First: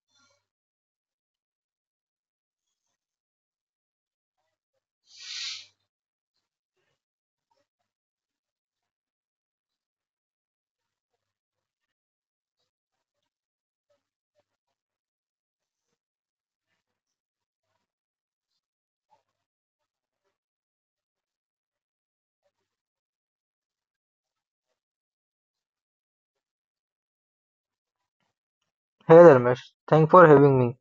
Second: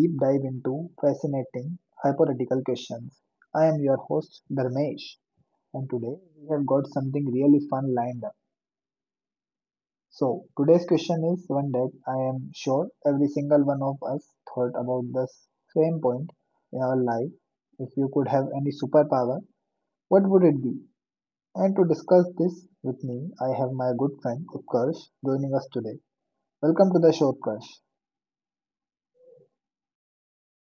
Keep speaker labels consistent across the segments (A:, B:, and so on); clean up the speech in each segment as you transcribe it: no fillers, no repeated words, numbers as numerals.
A: deep dive into fascinating hypothetical questions. I am your host Dharmesh and today we have got something really fun lined up. So today's question is one that I am sure every single one of us thought about the same point in our life. If you could have any superpower, what would it be? And to discuss this with me, I have my good friend Utkarsh joining us today. Welcome to the show, Utkarsh.
B: Hey Dharmesh, thanks for having me.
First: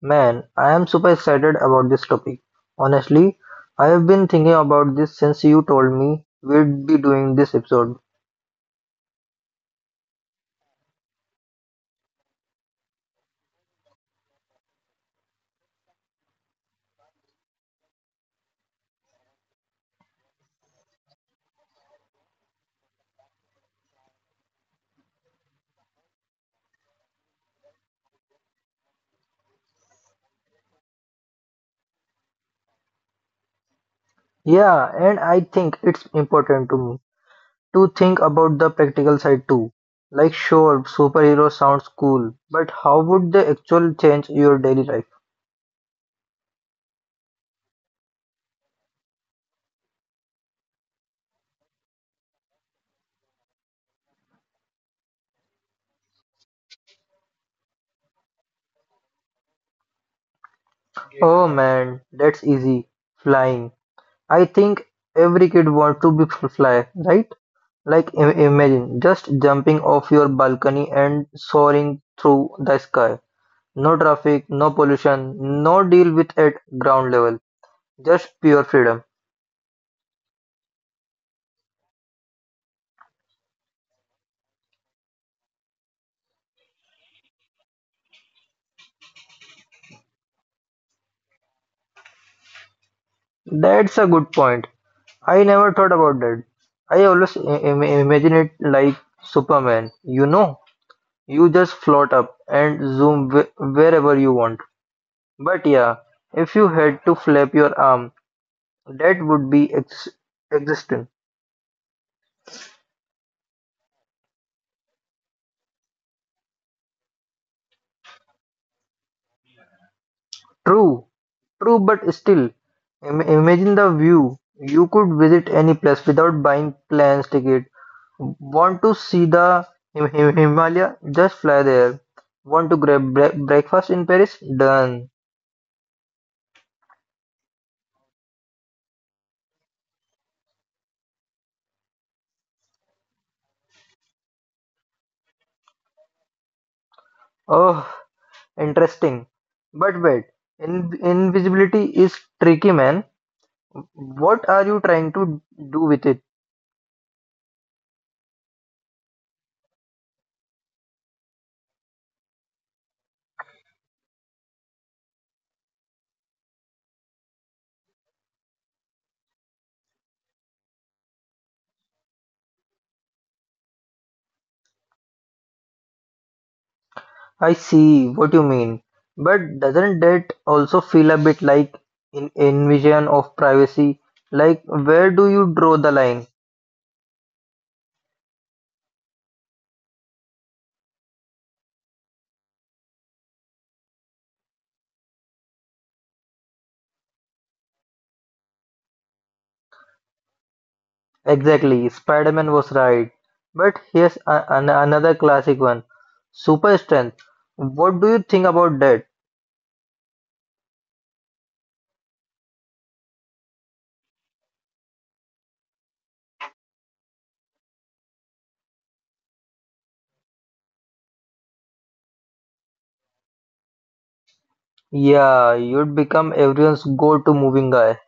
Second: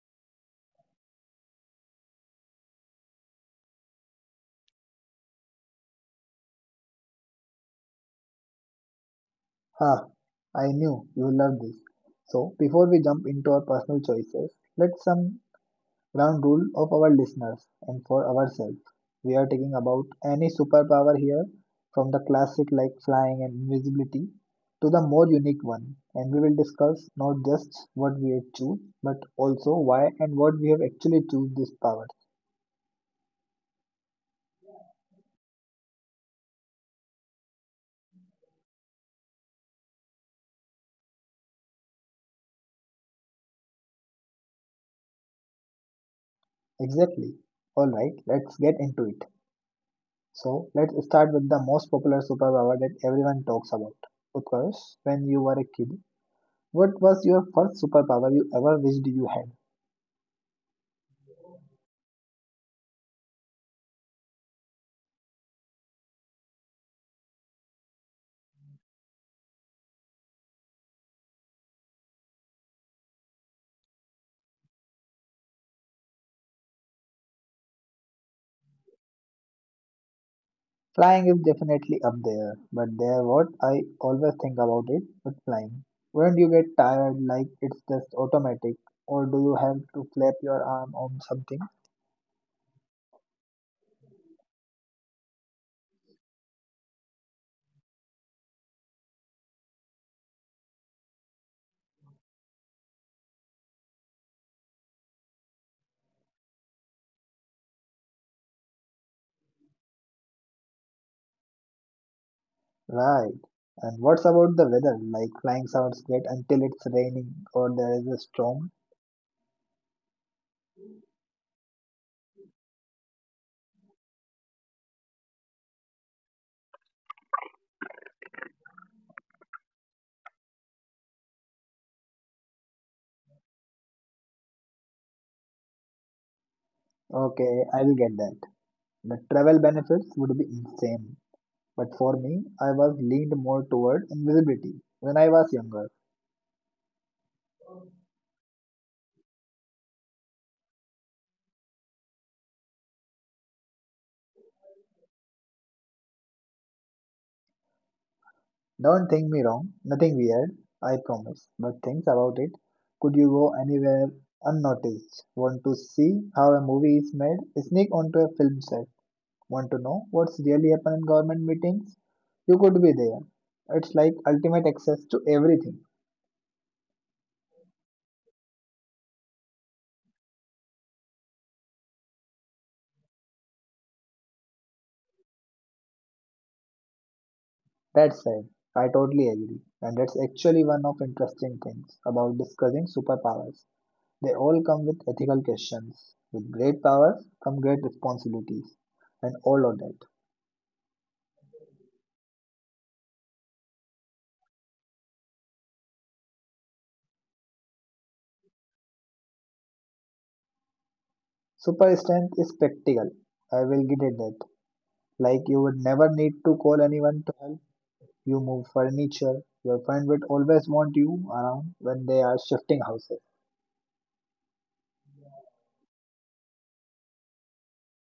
B: Man, I am super excited about this topic. Honestly, I have been thinking about this since you told me we'd be doing this episode.
A: Ha, I knew you love this. So, before we jump into our personal choices, let's some ground rule of our listeners and for ourselves. We are talking about any superpower here, from the classic like flying and invisibility to the more unique one. And we will discuss not just what we have choose, but also why and what we have actually choose this power.
B: Yeah, and I think it's important to me to think about the practical side too. Like, sure, superhero sounds cool, but how would the actual change your daily life?
A: Exactly. All right, let's get into it. So let's start with the most popular superpower that everyone talks about. Because when you were a kid, what was your first superpower you ever wished you had?
B: Oh man, that's easy. Flying. I think every kid wants to be fly, right? Like imagine just jumping off your balcony and soaring through the sky. No traffic, no pollution, no deal with at ground level. Just pure freedom.
A: Flying is definitely up there, but there what I always think about it with flying. Wouldn't you get tired like it's just automatic, or do you have to flap your arm on something?
B: That's a good point. I never thought about that. I always imagine it like Superman. You know, you just float up and zoom wherever you want. But yeah, if you had to flap your arm, that would be existing.
A: Right. And what's about the weather? Like flying sounds great until it's raining or there is a storm.
B: True. True, but still, imagine the view. You could visit any place without buying planes ticket. Want to see the Himalaya? Just fly there. Want to grab breakfast in Paris? Done.
A: Okay, I will get that. The travel benefits would be insane. But for me, I was leaned more toward invisibility when I was younger.
B: Oh, interesting. But wait, in invisibility is tricky, man. What are you trying to do with it?
A: Don't think me wrong, nothing weird, I promise. But things about it. Could you go anywhere unnoticed? Want to see how a movie is made? Sneak onto a film set. Want to know what's really happened in government meetings? You could be there. It's like ultimate access to everything.
B: I see what you mean, but doesn't that also feel a bit like an invasion of privacy? Like, where do you draw the line?
A: That's sad. I totally agree. And that's actually one of interesting things about discussing superpowers. They all come with ethical questions. With great powers come great responsibilities, and all of that.
B: Exactly, Spider Man was right. But here's another classic one. Super Strength. What do you think about that?
A: Super strength is practical. I will get at that. Like you would never need to call anyone to help you move furniture. Your friend would always want you around when they are shifting houses.
B: Yeah, you'd become everyone's go to moving guy.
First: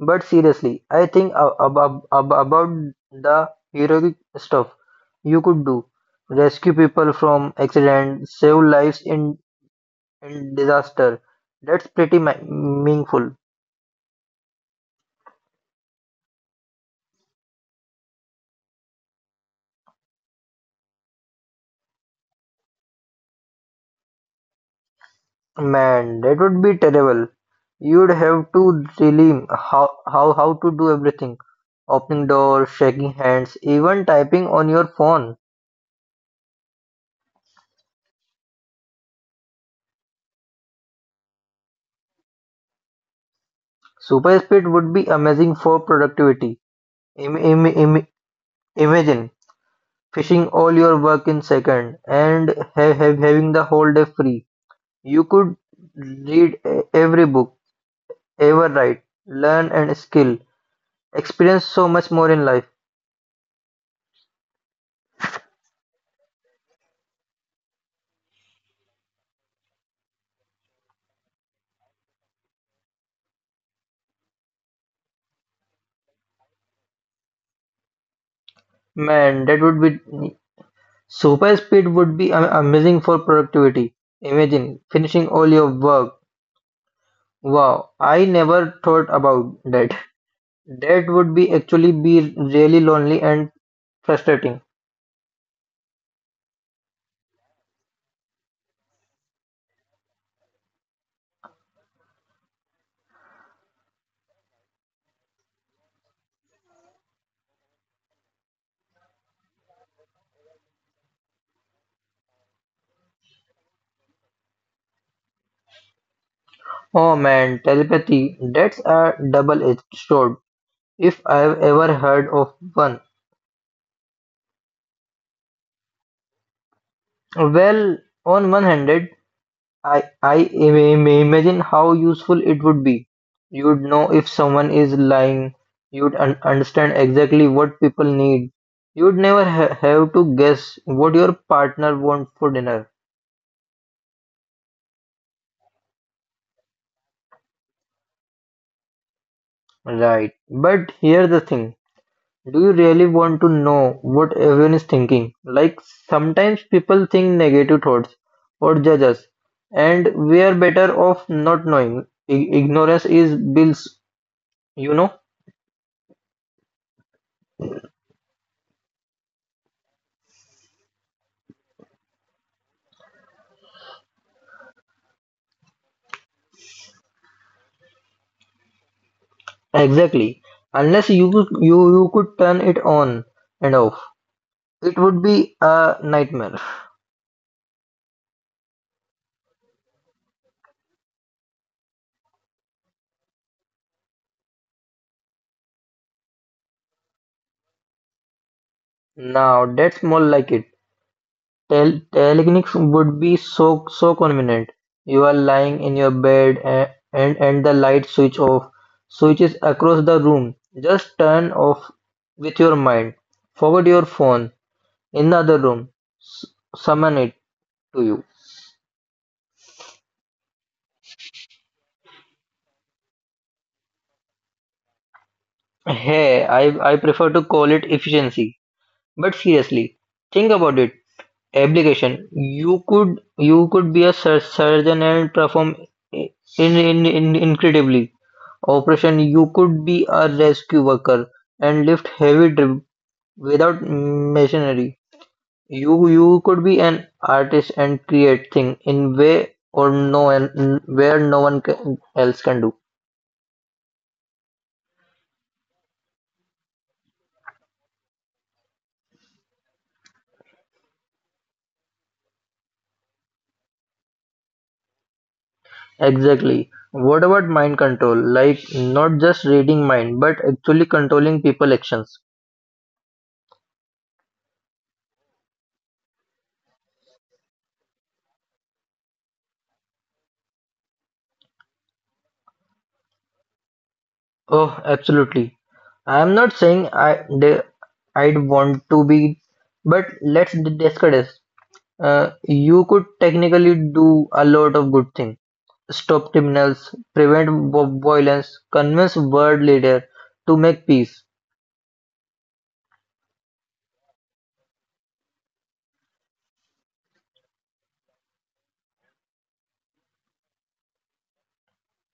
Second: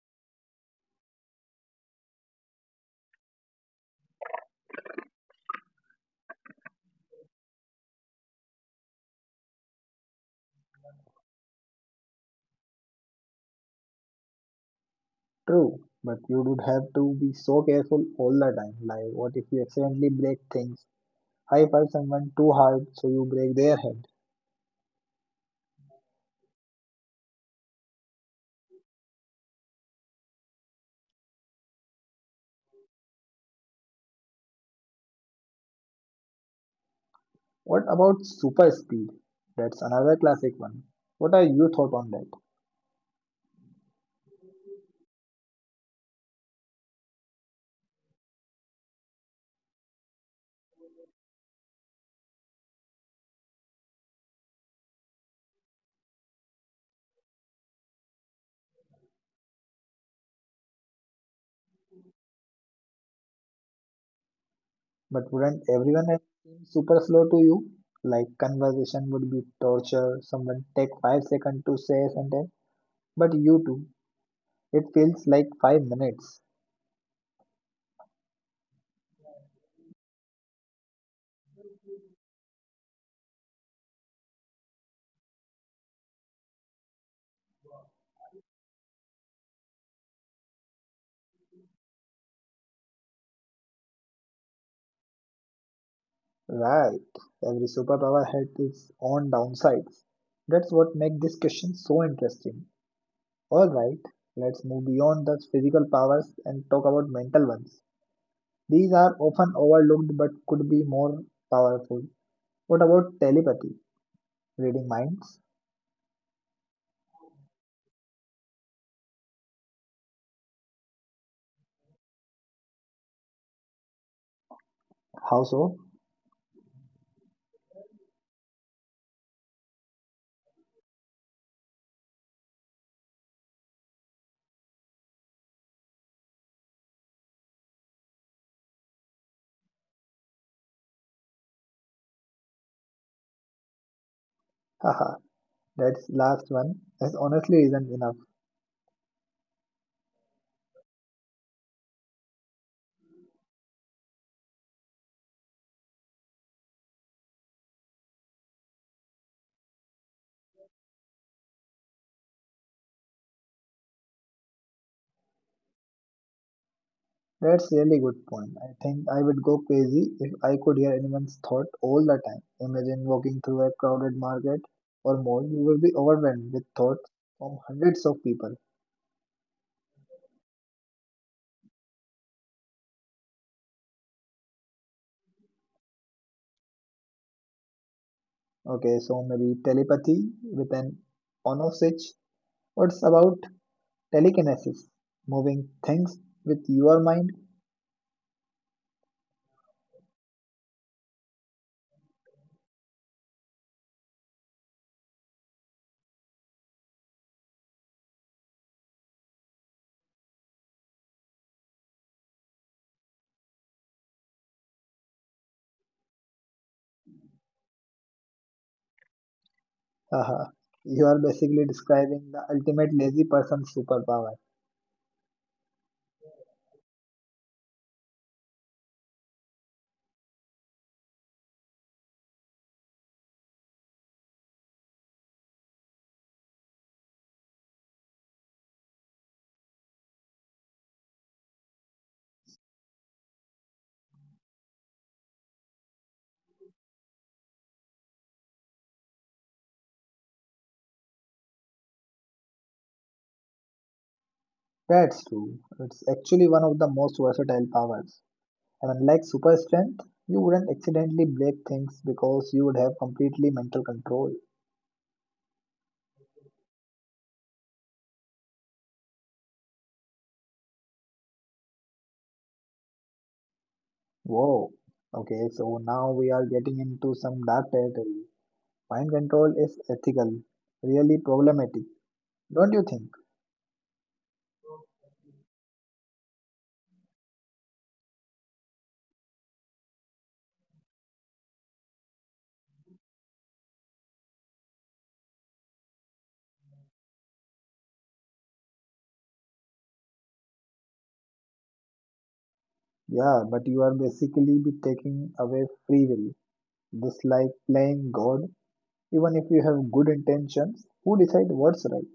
B: But seriously, I think about the heroic stuff you could do rescue people from accident, save lives in and disaster. That's pretty meaningful.
A: True, but you would have to be so careful all the time. Like, what if you accidentally break things? High five someone too hard so you break their head.
B: Man, that would be terrible. You'd have to really how to do everything. Opening doors, shaking hands, even typing on your phone.
A: What about super speed? That's another classic one. What are your thoughts on that?
B: Super speed would be amazing for productivity. Im- im- im- Imagine finishing all your work in second and having the whole day free. You could read every book ever write, learn and skill, experience so much more in life.
A: But wouldn't everyone else seem super slow to you? Like conversation would be torture, someone take 5 seconds to say a sentence, but you do. It feels like 5 minutes.
B: Man, that would be super speed would be amazing for productivity. Imagine finishing all your work. Wow, I never thought about that. That would be actually be really lonely and frustrating.
A: Right. Every superpower had its own downsides. That's what makes this question so interesting. Alright, let's move beyond the physical powers and talk about mental ones. These are often overlooked but could be more powerful. What about telepathy? Reading minds?
B: Oh man, telepathy, that's a double-edged sword, if I've ever heard of one.
A: How so?
B: Well, on one hand, I imagine how useful it would be. You'd know if someone is lying. You'd un understand exactly what people need. You'd never ha have to guess what your partner wants for dinner.
A: Haha, that's last one. That's honestly isn't enough.
B: Right. But here's the thing. Do you really want to know what everyone is thinking? Like sometimes people think negative thoughts or judge us, and we are better off not knowing. I Ignorance is bliss, you know?
A: That's really good point. I think I would go crazy if I could hear anyone's thought all the time. Imagine walking through a crowded market or mall, you will be overwhelmed with thoughts from hundreds of people.
B: Exactly. Unless you could turn it on and off, it would be a nightmare.
A: Okay, so maybe telepathy with an onosich. What's about telekinesis? Moving things with your mind.
B: Now that's more like it. Telekinetics would be so convenient. You are lying in your bed and the light switches across the room. Just turn off with your mind. Forget your phone in the other room. S Summon it to you.
A: Uh huh, you are basically describing the ultimate lazy person's superpower.
B: Hey, I prefer to call it efficiency. But seriously, think about it. Application. You could be a surgeon and perform in, in incredibly operation. You could be a rescue worker and lift heavy drip without machinery. You could be an artist and create thing in way or no and where no one can, else can do.
A: That's true. It's actually one of the most versatile powers. And unlike super strength, you wouldn't accidentally break things because you would have completely mental control.
B: Exactly. What about mind control? Like not just reading mind, but actually controlling people actions.
A: Whoa. Okay, so now we are getting into some dark territory. Mind control is ethical, really problematic, don't you think?
B: Oh, absolutely. I'm not saying I'd want to be, but let's discuss. You could technically do a lot of good things. Stop criminals, prevent violence, convince world leader to make peace.
A: Yeah, but you are basically be taking away free will. Just like playing God. Even if you have good intentions, who decide what's right?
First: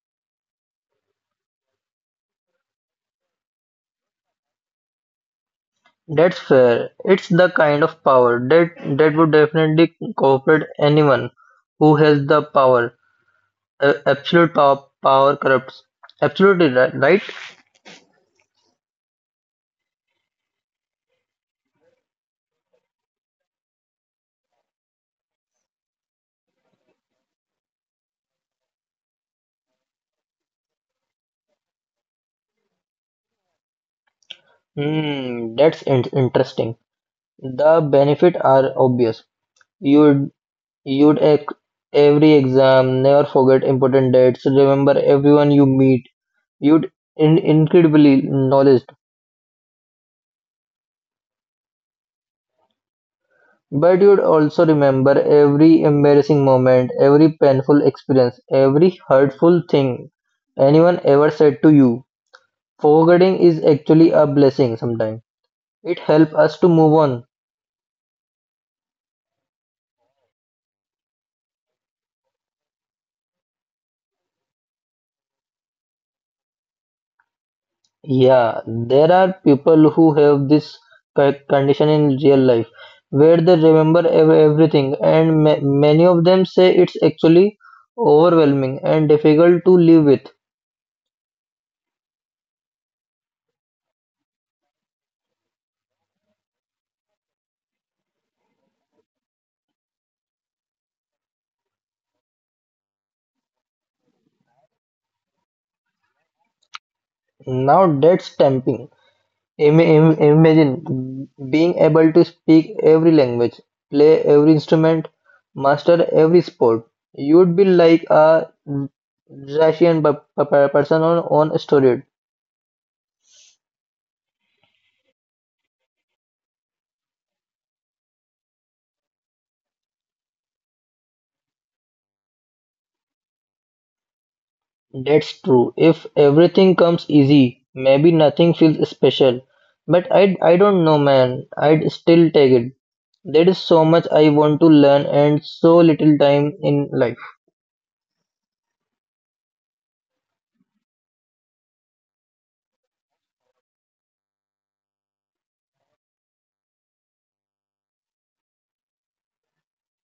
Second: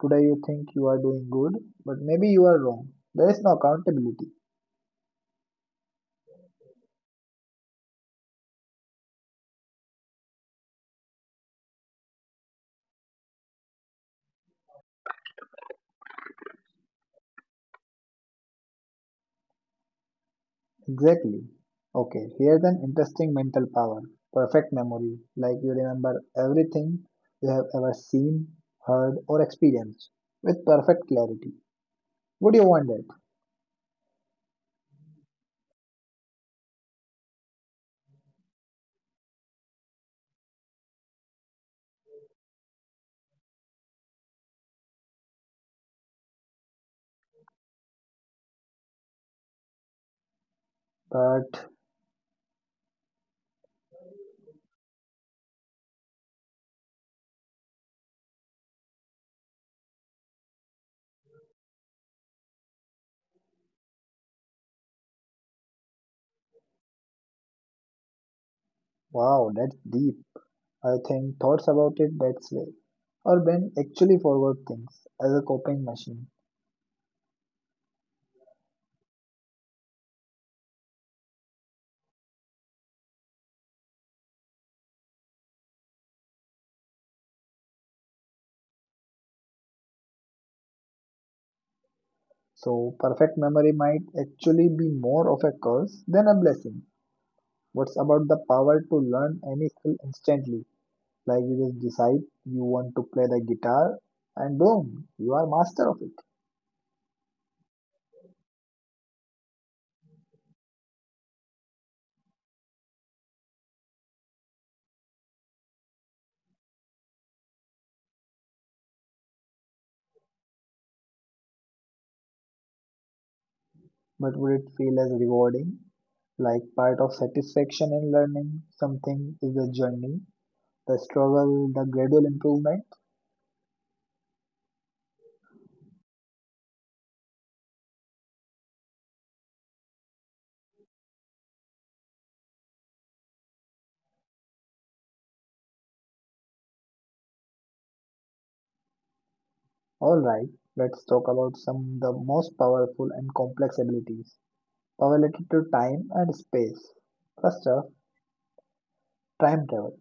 A: Today you think you are doing good, but maybe you are wrong. There is no accountability.
B: That's fair. It's the kind of power that would definitely cooperate anyone who has the power. Absolute power corrupts. Absolutely right.
A: Exactly. Okay, here's an interesting mental power. Perfect memory, like you remember everything you have ever seen, heard, or experienced with perfect clarity. Would you want that?
B: Hmm, that's interesting. The benefits are obvious. You'd you'd ace every exam, never forget important dates, remember everyone you meet. You'd in incredibly knowledge,
A: But
B: but you'd also remember every embarrassing moment, every painful experience, every hurtful thing anyone ever said to you. Forgetting is actually a blessing sometimes. It helps us to move on.
A: wow, that's deep. I think thoughts about it that way. Or when actually forward things as a coping machine.
B: Yeah, there are people who have this condition in real life where they remember everything, and many of them say it's actually overwhelming and difficult to live with.
A: So, perfect memory might actually be more of a curse than a blessing. What's about the power to learn any skill instantly? Like you just decide you want to play the guitar and boom, you are master of it.
B: Now that's tempting. Imagine being able to speak every language, play every instrument, master every sport. You'd be like a Russian person on steroid.
A: But would it feel as rewarding? Like part of satisfaction in learning something is the journey, the struggle, the gradual improvement.
B: That's true. If everything comes easy, maybe nothing feels special. But I don't know, man. I'd still take it. There is so much I want to learn and so little time in life.
A: Alright, let's talk about some of the most powerful and complex abilities. Power related to time and space. First up, time travel.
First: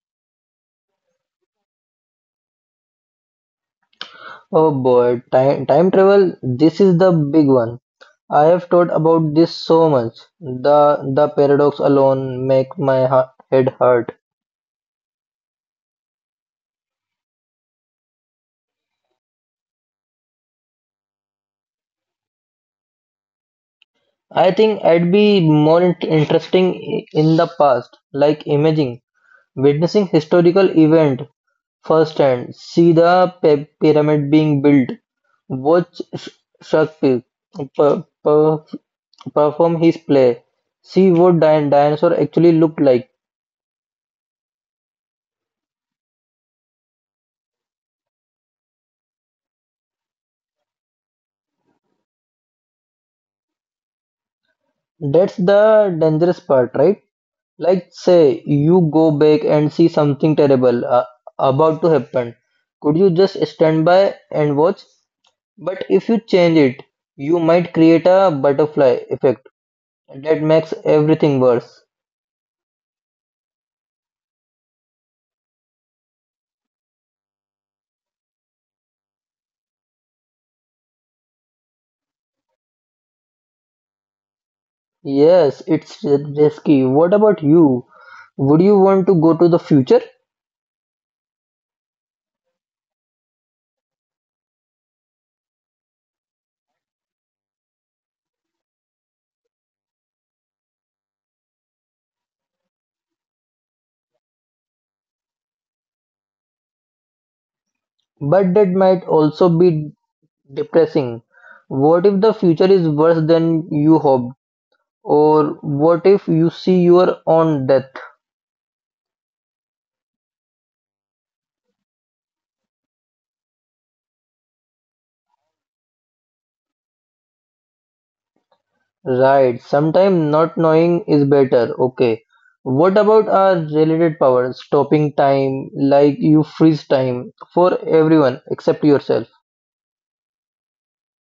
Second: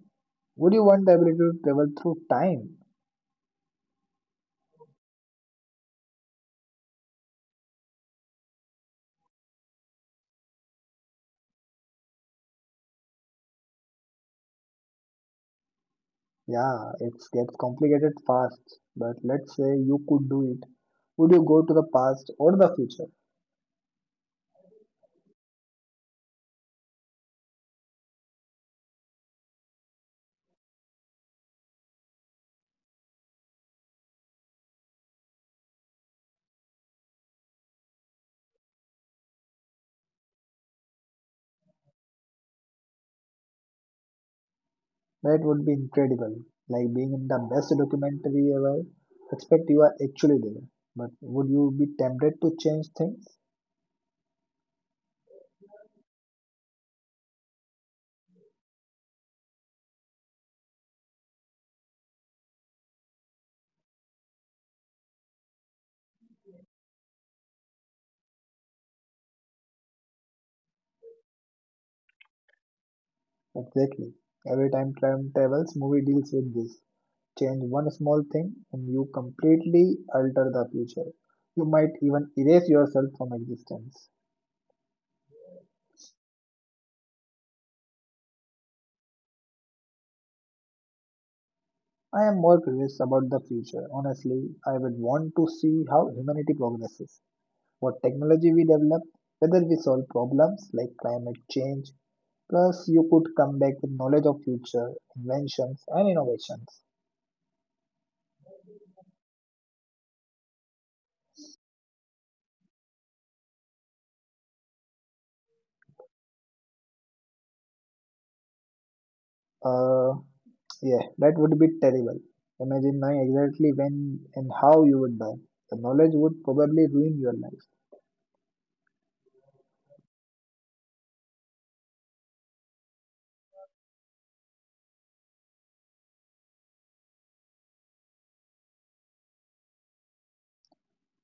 A: Would you want the ability to travel through time?
B: Oh boy, time travel, this is the big one. I have thought about this so much. The paradox alone make my head hurt.
A: Yeah, it gets complicated fast, but let's say you could do it. Would you go to the past or the future?
B: I think I'd be more interesting in the past, like imaging, witnessing historical event firsthand, see the pyramid being built, watch Shakespeare perform his play, see what dinosaur actually looked like.
A: That would be incredible. Like being in the best documentary ever. Expect you are actually there. But would you be tempted to change things?
B: That's the dangerous part, right? Like, say you go back and see something terrible about to happen. Could you just stand by and watch? But if you change it, you might create a butterfly effect that makes everything worse.
A: Exactly. Every time travels movie deals with this. Change one small thing and you completely alter the future. You might even erase yourself from existence.
B: Yes, it's risky. What about you? Would you want to go to the future?
A: I am more curious about the future. Honestly, I would want to see how humanity progresses, what technology we develop, whether we solve problems like climate change. Plus, you could come back with knowledge of future inventions and innovations.
B: But that might also be depressing. What if the future is worse than you hoped? Or what if you see your own death?
A: Uh, yeah, that would be terrible. Imagine knowing exactly when and how you would die. The knowledge would probably ruin your life.
B: Right, sometimes not knowing is better. Okay. What about our related power? Stopping time, like you freeze time for everyone except yourself.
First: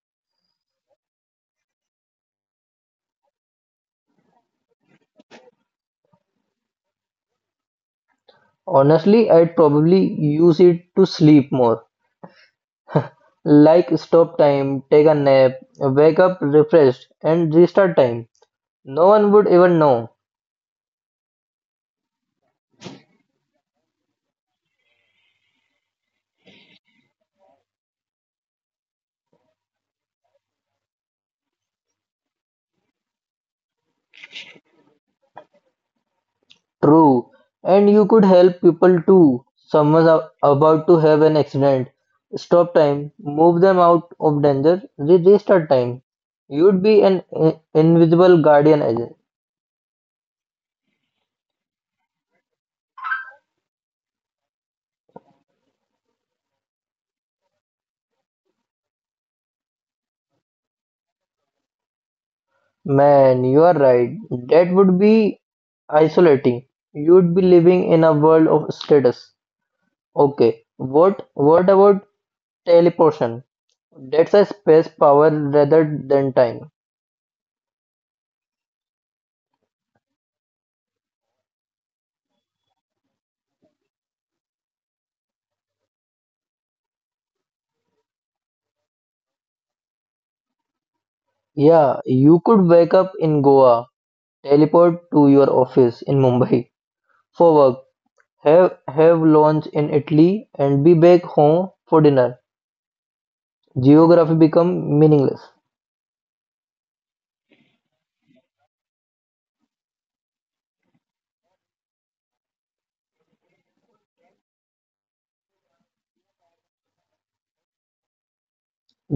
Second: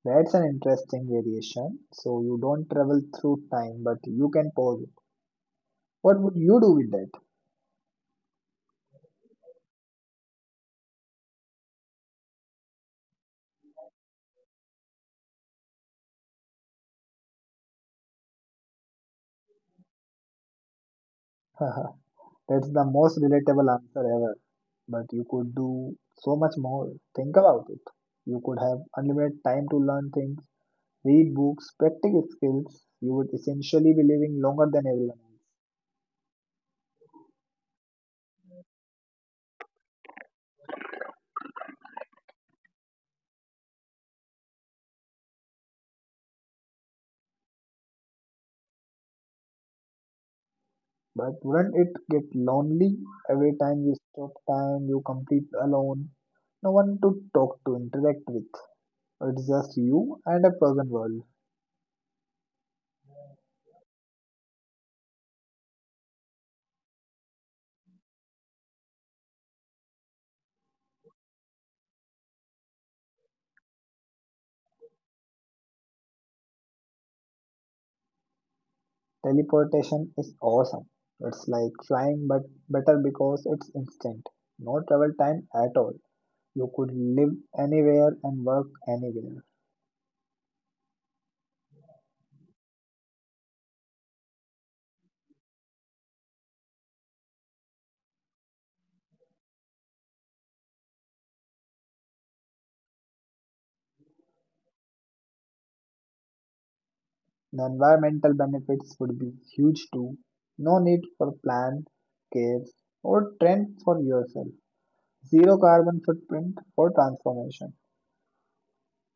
A: That's an interesting variation. So you don't travel through time, but you can pause it. What would you do with that?
B: Honestly, I'd probably use it to sleep more. Like stop time, take a nap, wake up refreshed, and restart time. No one would even know.
A: That's the most relatable answer ever. But you could do so much more. Think about it. You could have unlimited time to learn things, read books, practice skills. You would essentially be living longer than everyone else.
B: True. And you could help people too. Someone's about to have an accident. Stop time, move them out of danger, restart time. You'd be an invisible guardian agent.
A: But wouldn't it get lonely every time you stop time, you complete alone? No one to talk to, interact with. It's just you and a frozen world.
B: Man, you are right. That would be isolating. You'd be living in a world of status. Okay. What about teleportation? That's a space power rather than time.
A: Teleportation is awesome. It's like flying but better because it's instant. No travel time at all. You could live anywhere and work anywhere.
B: Yeah, you could wake up in Goa, teleport to your office in Mumbai for work, have lunch in Italy, and be back home for dinner. Geography become meaningless.
A: The environmental benefits would be huge too. No need for plan, caves, or trend for yourself. Zero carbon footprint for transformation.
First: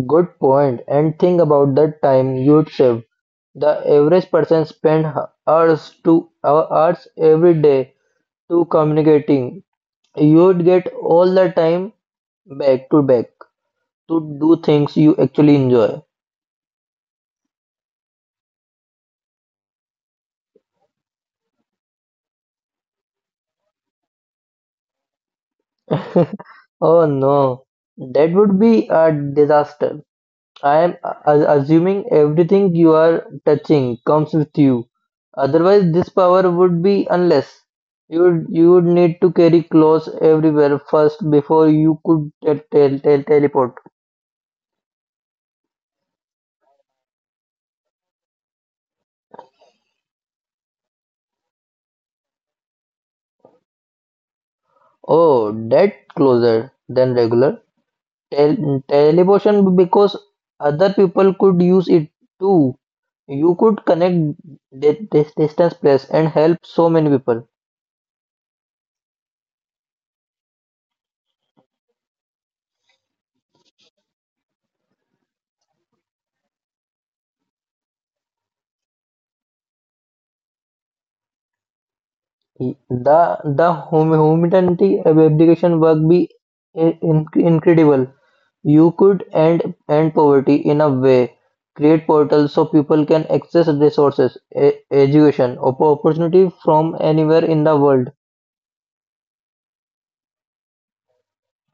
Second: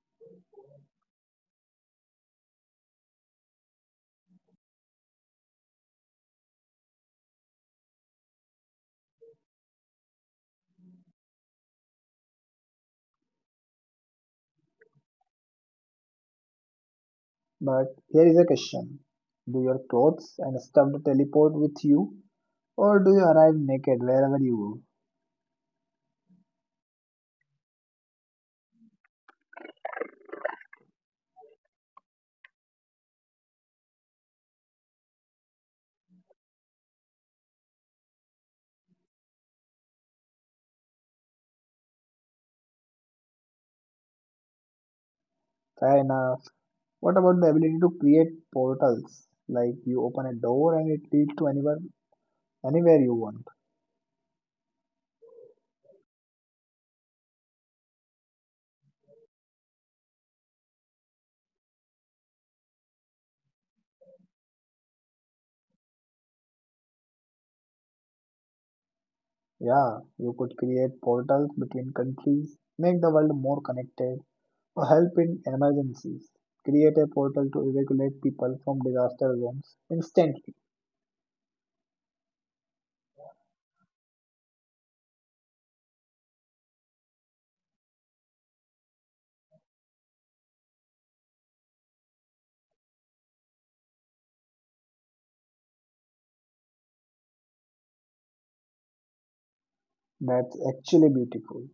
B: Good point. And think about the time you'd save. The average person spend hours every day to communicating. You'd get all the time back to do things you actually enjoy.
A: But here is a question. Do your clothes and stuff teleport with you? Or do you arrive naked wherever you go?
B: Oh no, that would be a disaster. I am assuming everything you are touching comes with you. Otherwise, this power would be unless you would need to carry clothes everywhere first before you could teleport.
A: Fair enough. What about the ability to create portals? Like you open a door and it leads to anywhere you want.
B: Oh, that closer than regular teleportation because other people could use it too. You could connect distance place and help so many people.
A: Yeah, you could create portals between countries, make the world more connected, or help in emergencies. Create a portal to evacuate people from disaster zones instantly.
B: The the humanity abdication work be incredible. You could end poverty in a way, create portals so people can access resources, e- education, opportunity from anywhere in the world.
A: That's actually beautiful.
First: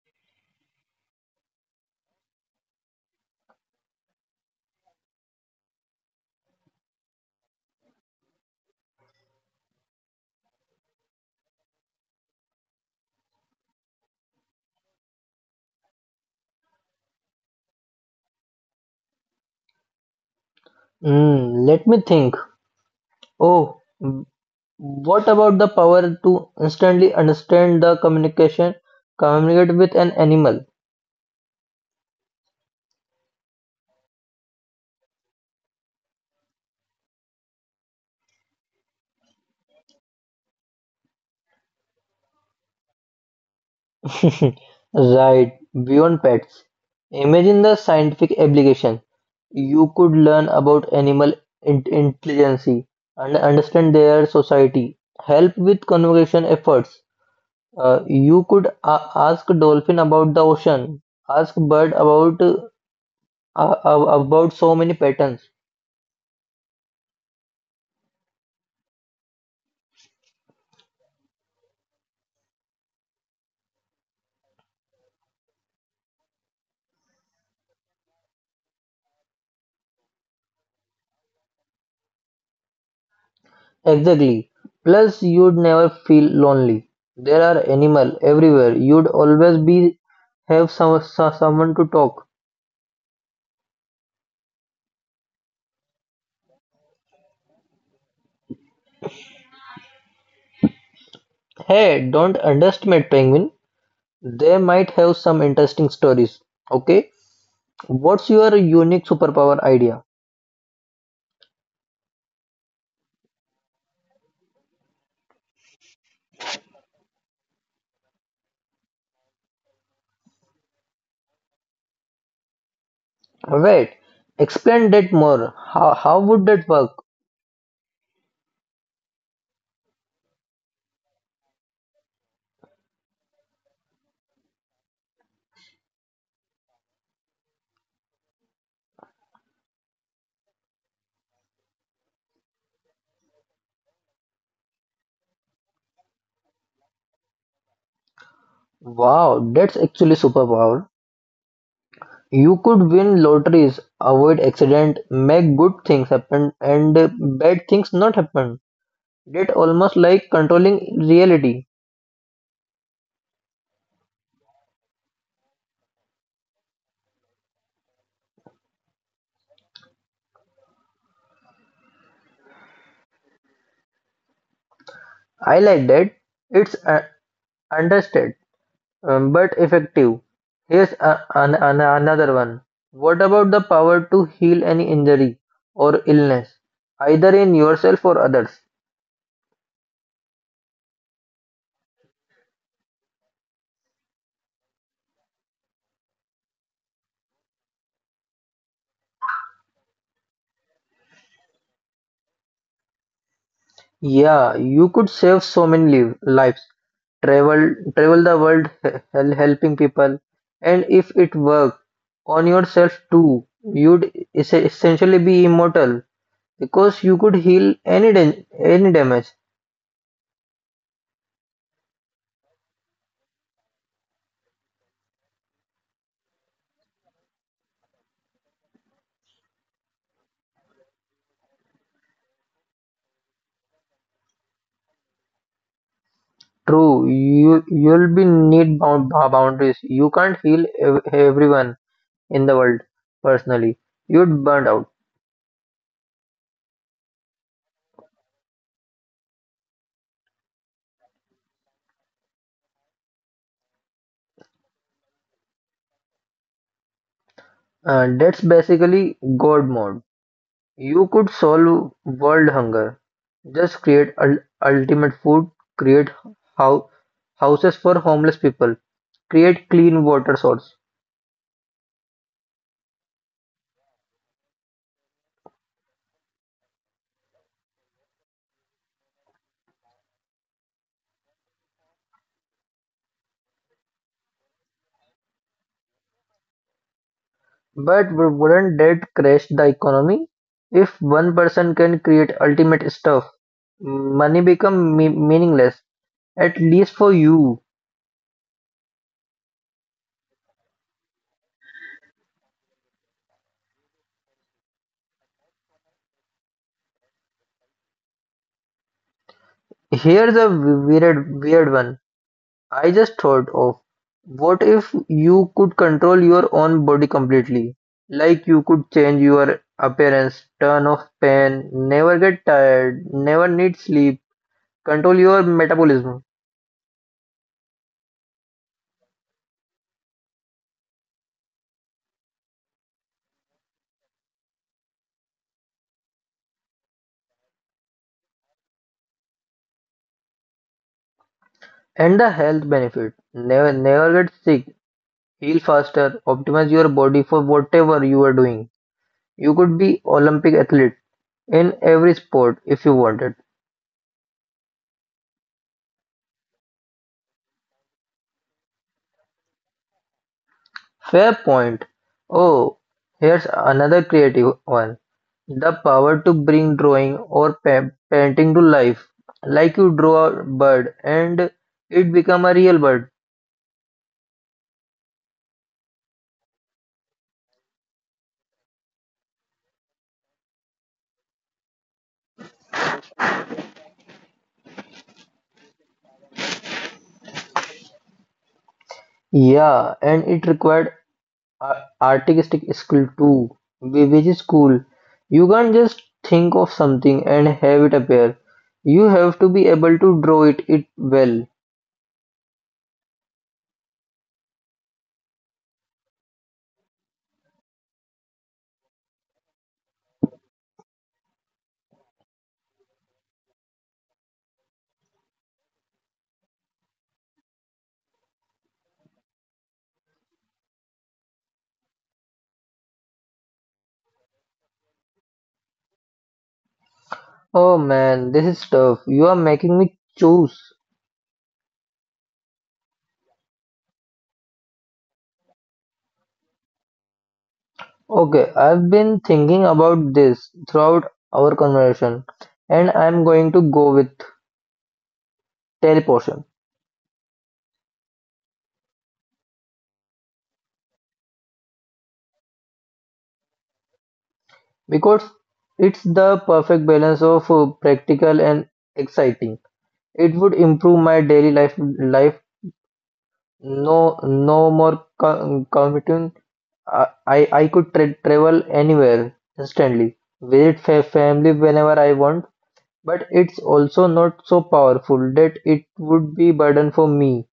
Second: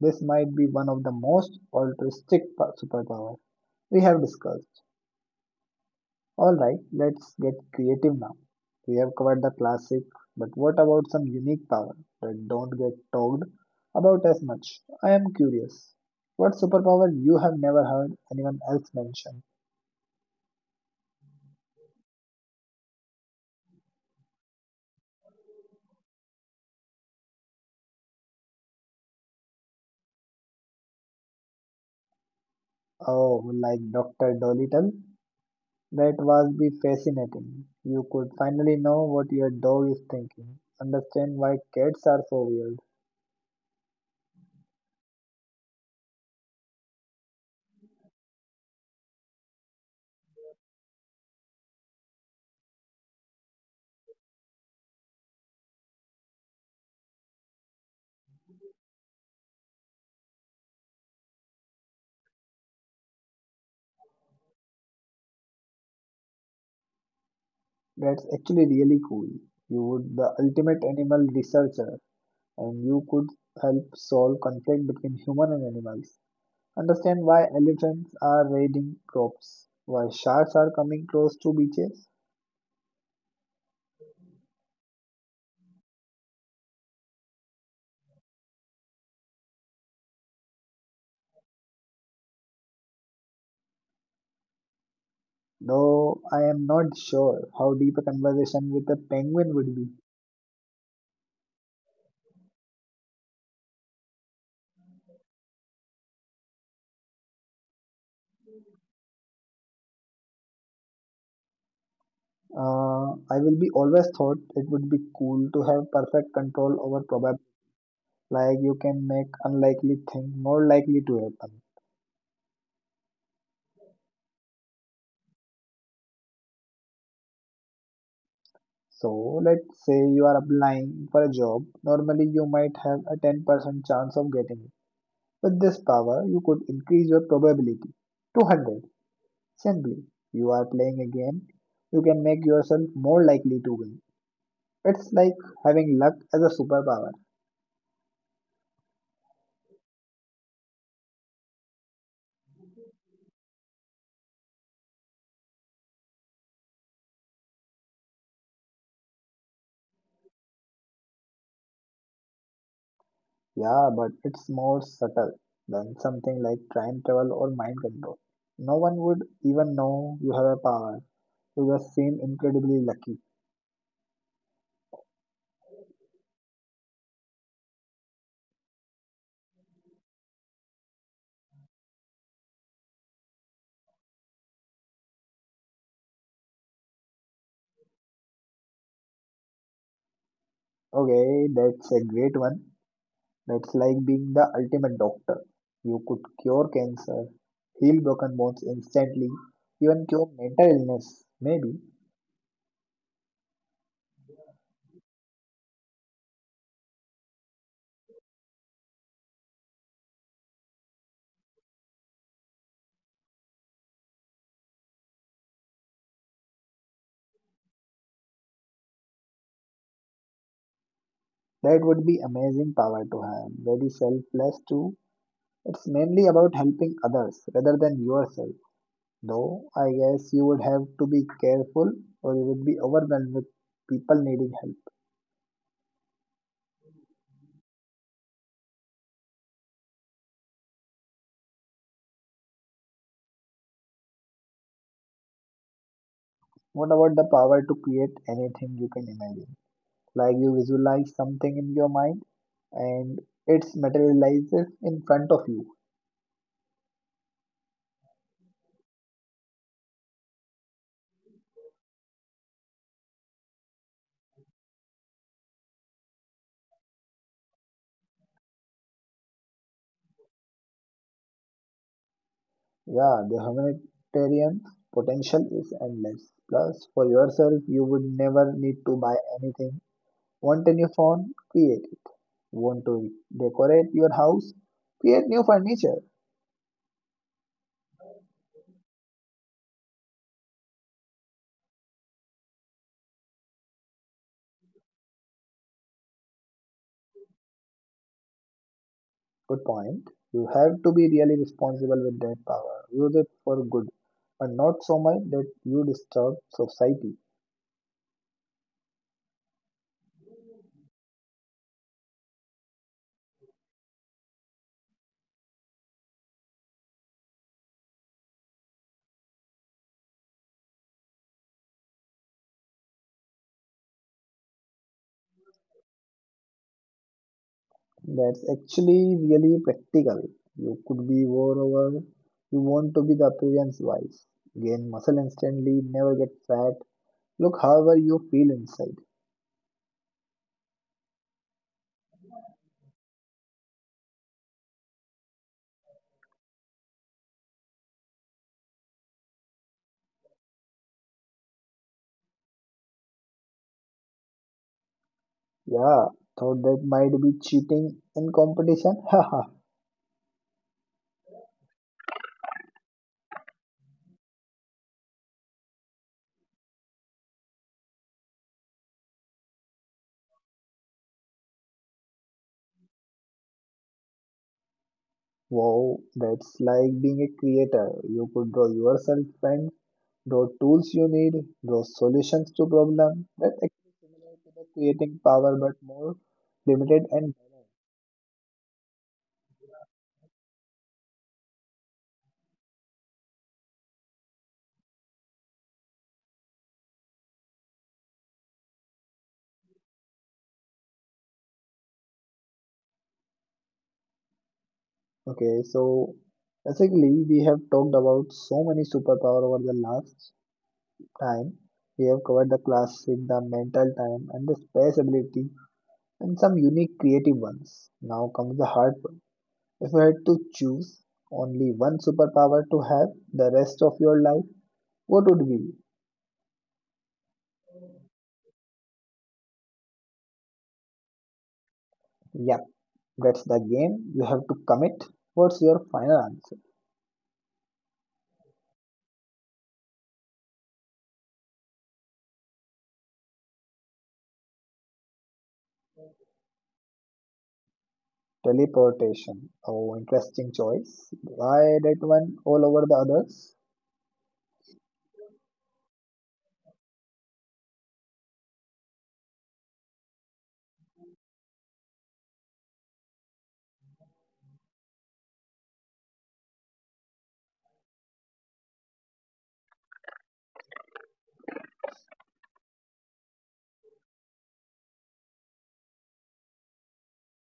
A: This might be one of the most altruistic superpowers we have discussed. All right, let's get creative now. We have covered the classic, but what about some unique power that don't get talked about as much? I am curious. What superpower you have never heard anyone else mention?
B: Hmm, let me think. Oh, what about the power to instantly communicate with an animal?
A: Oh, like Dr. Dolittle? That was be fascinating. You could finally know what your dog is thinking, understand why cats are so weird.
B: Right, beyond pets. Imagine the scientific application. You could learn about animal intelligence and understand their society. Help with conservation efforts. You could ask dolphin about the ocean. Ask bird about about so many patterns.
A: That's actually really cool. You would the ultimate animal researcher. And you could help solve conflict between human and animals. Understand why elephants are raiding crops, why sharks are coming close to beaches.
B: Exactly. Plus, you'd never feel lonely. There are animal everywhere. You'd always be have some, so- someone to talk.
A: Though I am not sure how deep a conversation with a penguin would be.
B: Hey, don't underestimate penguin. They might have some interesting stories. Okay. What's your unique superpower idea?
A: I will be always thought it would be cool to have perfect control over probability. Like you can make unlikely thing more likely to happen.
B: Wait, explain that more. How would that work?
A: So let's say you are applying for a job. Normally you might have a 10% chance of getting it. With this power, you could increase your probability to 100. Simply, you are playing a game, you can make yourself more likely to win. It's like having luck as a superpower.
B: Wow, that's actually superpower. You could win lotteries, avoid accident, make good things happen, and bad things not happen. That almost like controlling reality.
A: Yeah, but it's more subtle than something like time travel or mind control. No one would even know you have a power. You just seem incredibly lucky.
B: I like that. It's understated. But effective. Here's another one. What about the power to heal any injury or illness, either in yourself or others?
A: Okay, that's a great one. That's like being the ultimate doctor. You could cure cancer, heal broken bones instantly, even cure mental illness, maybe.
B: Yeah, you could save so many liv- lives. Travel, travel the world, he- hel- helping people, and if it worked on yourself too, you'd es- essentially be immortal because you could heal any dam- any damage.
A: That would be amazing power to have. Very selfless too. It's mainly about helping others rather than yourself. Though I guess you would have to be careful or you would be overwhelmed with people needing help.
B: True, you you'll be need bound ba- boundaries. You can't heal ev- everyone in the world personally. You'd burn out.
A: What about the power to create anything you can imagine? Like you visualize something in your mind and it materializes in front of you.
B: That's basically God mode. You could solve world hunger. Just create ul- ultimate food. Create how houses for homeless people. Create clean water source.
A: Yeah, the humanitarian potential is endless. Plus, for yourself, you would never need to buy anything. Want a new phone? Create it. Want to decorate your house? Create new furniture.
B: But w- wouldn't that crash the economy? If one person can create ultimate stuff, money become me- meaningless At least for you.
A: Good point. You have to be really responsible with that power. Use it for good, and not so much that you disturb society.
B: Here's a weird, weird one. I just thought of. What if you could control your own body completely? Like you could change your appearance, turn off pain, never get tired, never need sleep, control your metabolism,
A: That's actually really practical. You could be moreover, you want to be the appearance wise, gain muscle instantly, never get fat, look however you feel inside.
B: and the health benefit. Never get sick, heal faster, optimize your body for whatever you are doing. You could be Olympic athlete in every sport if you wanted.
A: Yeah, thought that might be cheating in competition. Haha.
B: Fair point. Oh, here's another creative one. The power to bring drawing or painting to life. Like you draw a bird and it become a real bird.
A: Wow, that's like being a creator. You could draw yourself and draw tools you need, draw solutions to problem. That's actually similar to the creating power but more limited and
B: Yeah, and it required artistic skill too, which is cool. You can't just think of something and have it appear. You have to be able to draw it well.
A: okay, so basically we have talked about so many superpower over the last time. We have covered the classic, the mental time and the space ability and some unique creative ones. Now comes the hard part. If you had to choose only one superpower to have the rest of your life, what would be?
B: Oh man, this is tough. You are making me choose.
A: Yep, that's the game. You have to commit. What's your final answer?
B: Okay, I've been thinking about this throughout our conversation, and I'm going to go with teleportation
A: Teleportation. Oh, interesting choice. Why that one all over the others?
B: because it's the perfect balance of practical and exciting. It would improve my daily life. No, no more commuting. I could travel anywhere instantly, visit family whenever I want. But it's also not so powerful that it would be burden for me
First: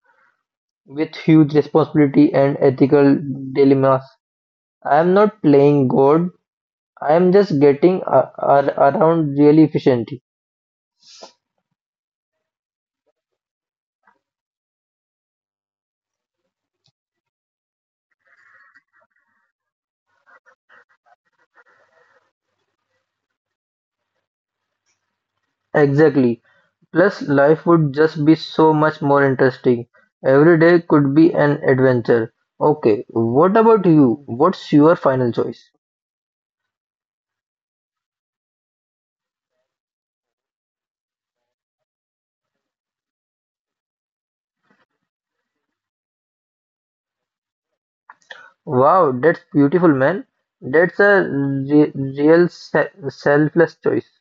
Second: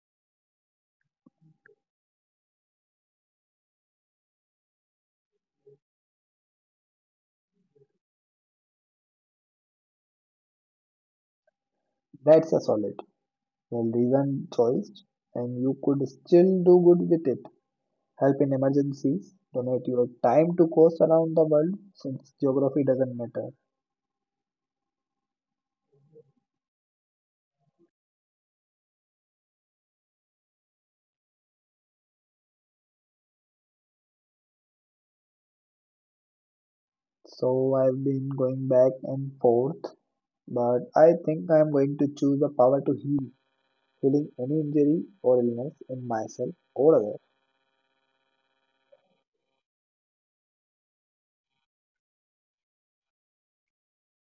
B: with huge responsibility and ethical dilemmas. I am not playing God, I am just getting around really efficiently.
A: That's a solid, well reasoned choice, and you could still do good with it. Help in emergencies. Donate your time to cause around the world since geography doesn't matter.
B: Exactly. Plus, life would just be so much more interesting. Every day could be an adventure. Okay, what about you? What's your final choice?
A: So I've been going back and forth, but I think I'm going to choose the power to heal, healing any injury or illness in myself or others.
B: Wow, that's beautiful, man. That's a re- real selfless choice.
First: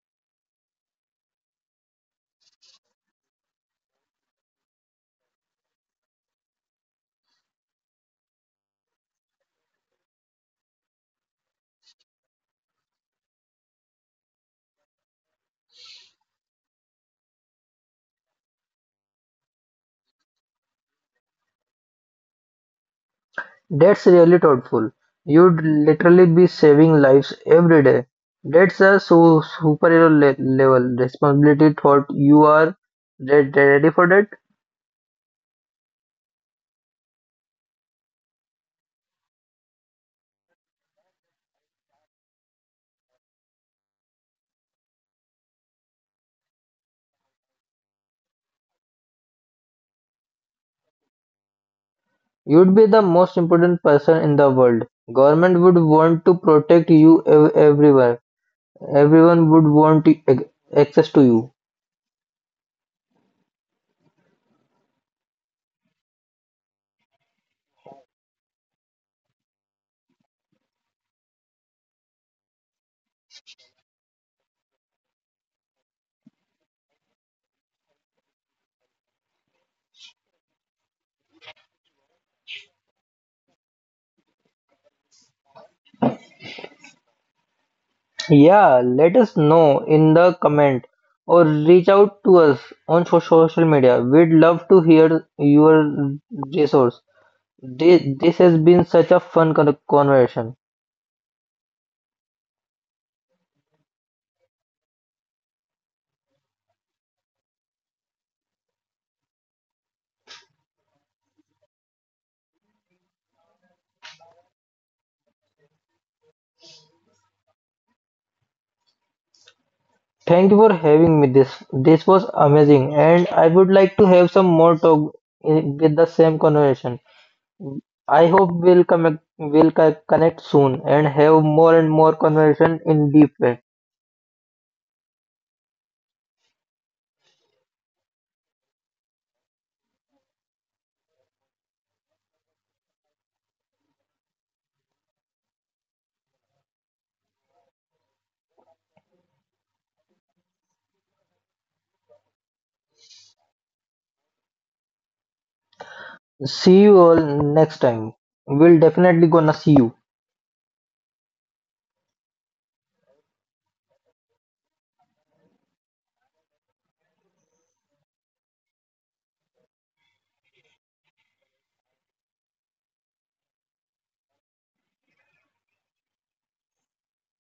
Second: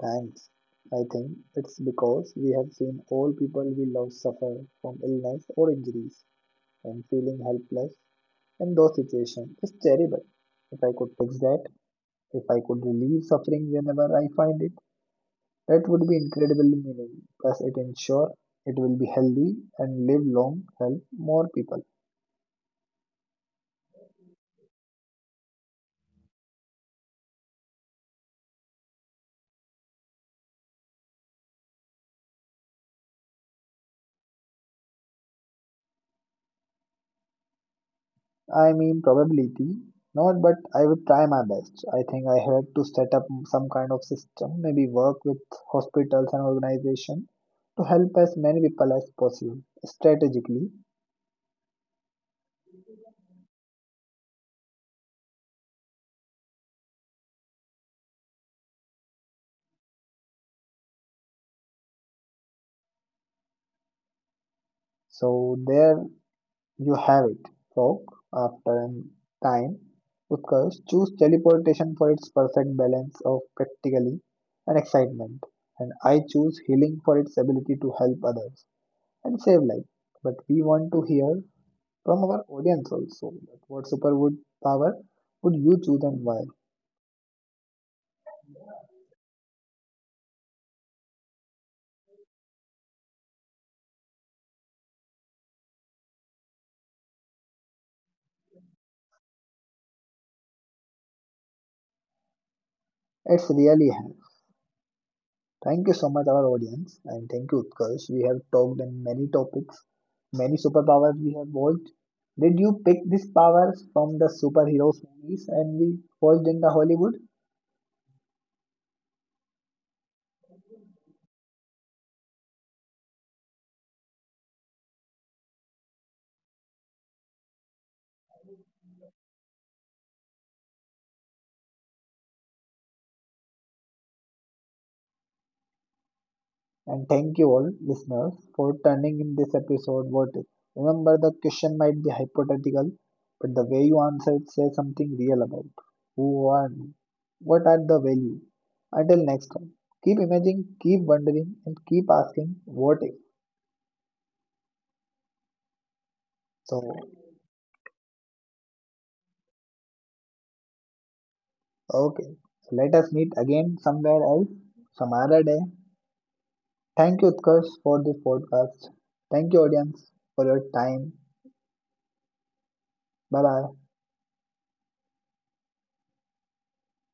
A: Thanks. I think it's because we have seen all people we love suffer from illness or injuries, and feeling helpless in those situations is terrible. If I could fix that, if I could relieve suffering whenever I find it, that would be incredibly meaningful. Plus, it ensures it will be healthy and live long, help more people.
B: That's really thoughtful. You'd literally be saving lives every day. That's a superhero level responsibility thought. You are ready for that?
A: I mean, probability, not, but I would try my best. I think I had to set up some kind of system, maybe work with hospitals and organization to help as many people as possible strategically.
B: You'd be the most important person in the world. Government would want to protect you everywhere. Everyone would want to access to you.
A: So there you have it, folk. After an time, Utkarsh choose teleportation for its perfect balance of practically and excitement, and I choose healing for its ability to help others and save life. But we want to hear from our audience also that what superpower would you choose and why.
B: Yeah, let us know in the comment or reach out to us on social media. We'd love to hear your resource. This has been such a fun conversation.
A: It's really have thank you so much our audience and thank you utkarsh we have talked on many topics many superpowers we have watched did you pick this power from the superheroes movies and we watched in the hollywood.
B: Thank you for having me. This was amazing, and I would like to have some more talk with the same conversation. I hope we'll connect we'll co- connect soon and have more and more conversation in deep way.
A: And thank you all, listeners, for turning in this episode. What if? Remember, the question might be hypothetical, but the way you answer it says something real about who are you, what are the value. Until next time, keep imagining, keep wondering, and keep asking what if.
B: See you
A: So,
B: all next time. We'll definitely gonna see you.
A: okay, so let us meet again somewhere else, some other day. Thank you, Utkarsh, for this podcast. Thank you, audience, for your time. Bye bye.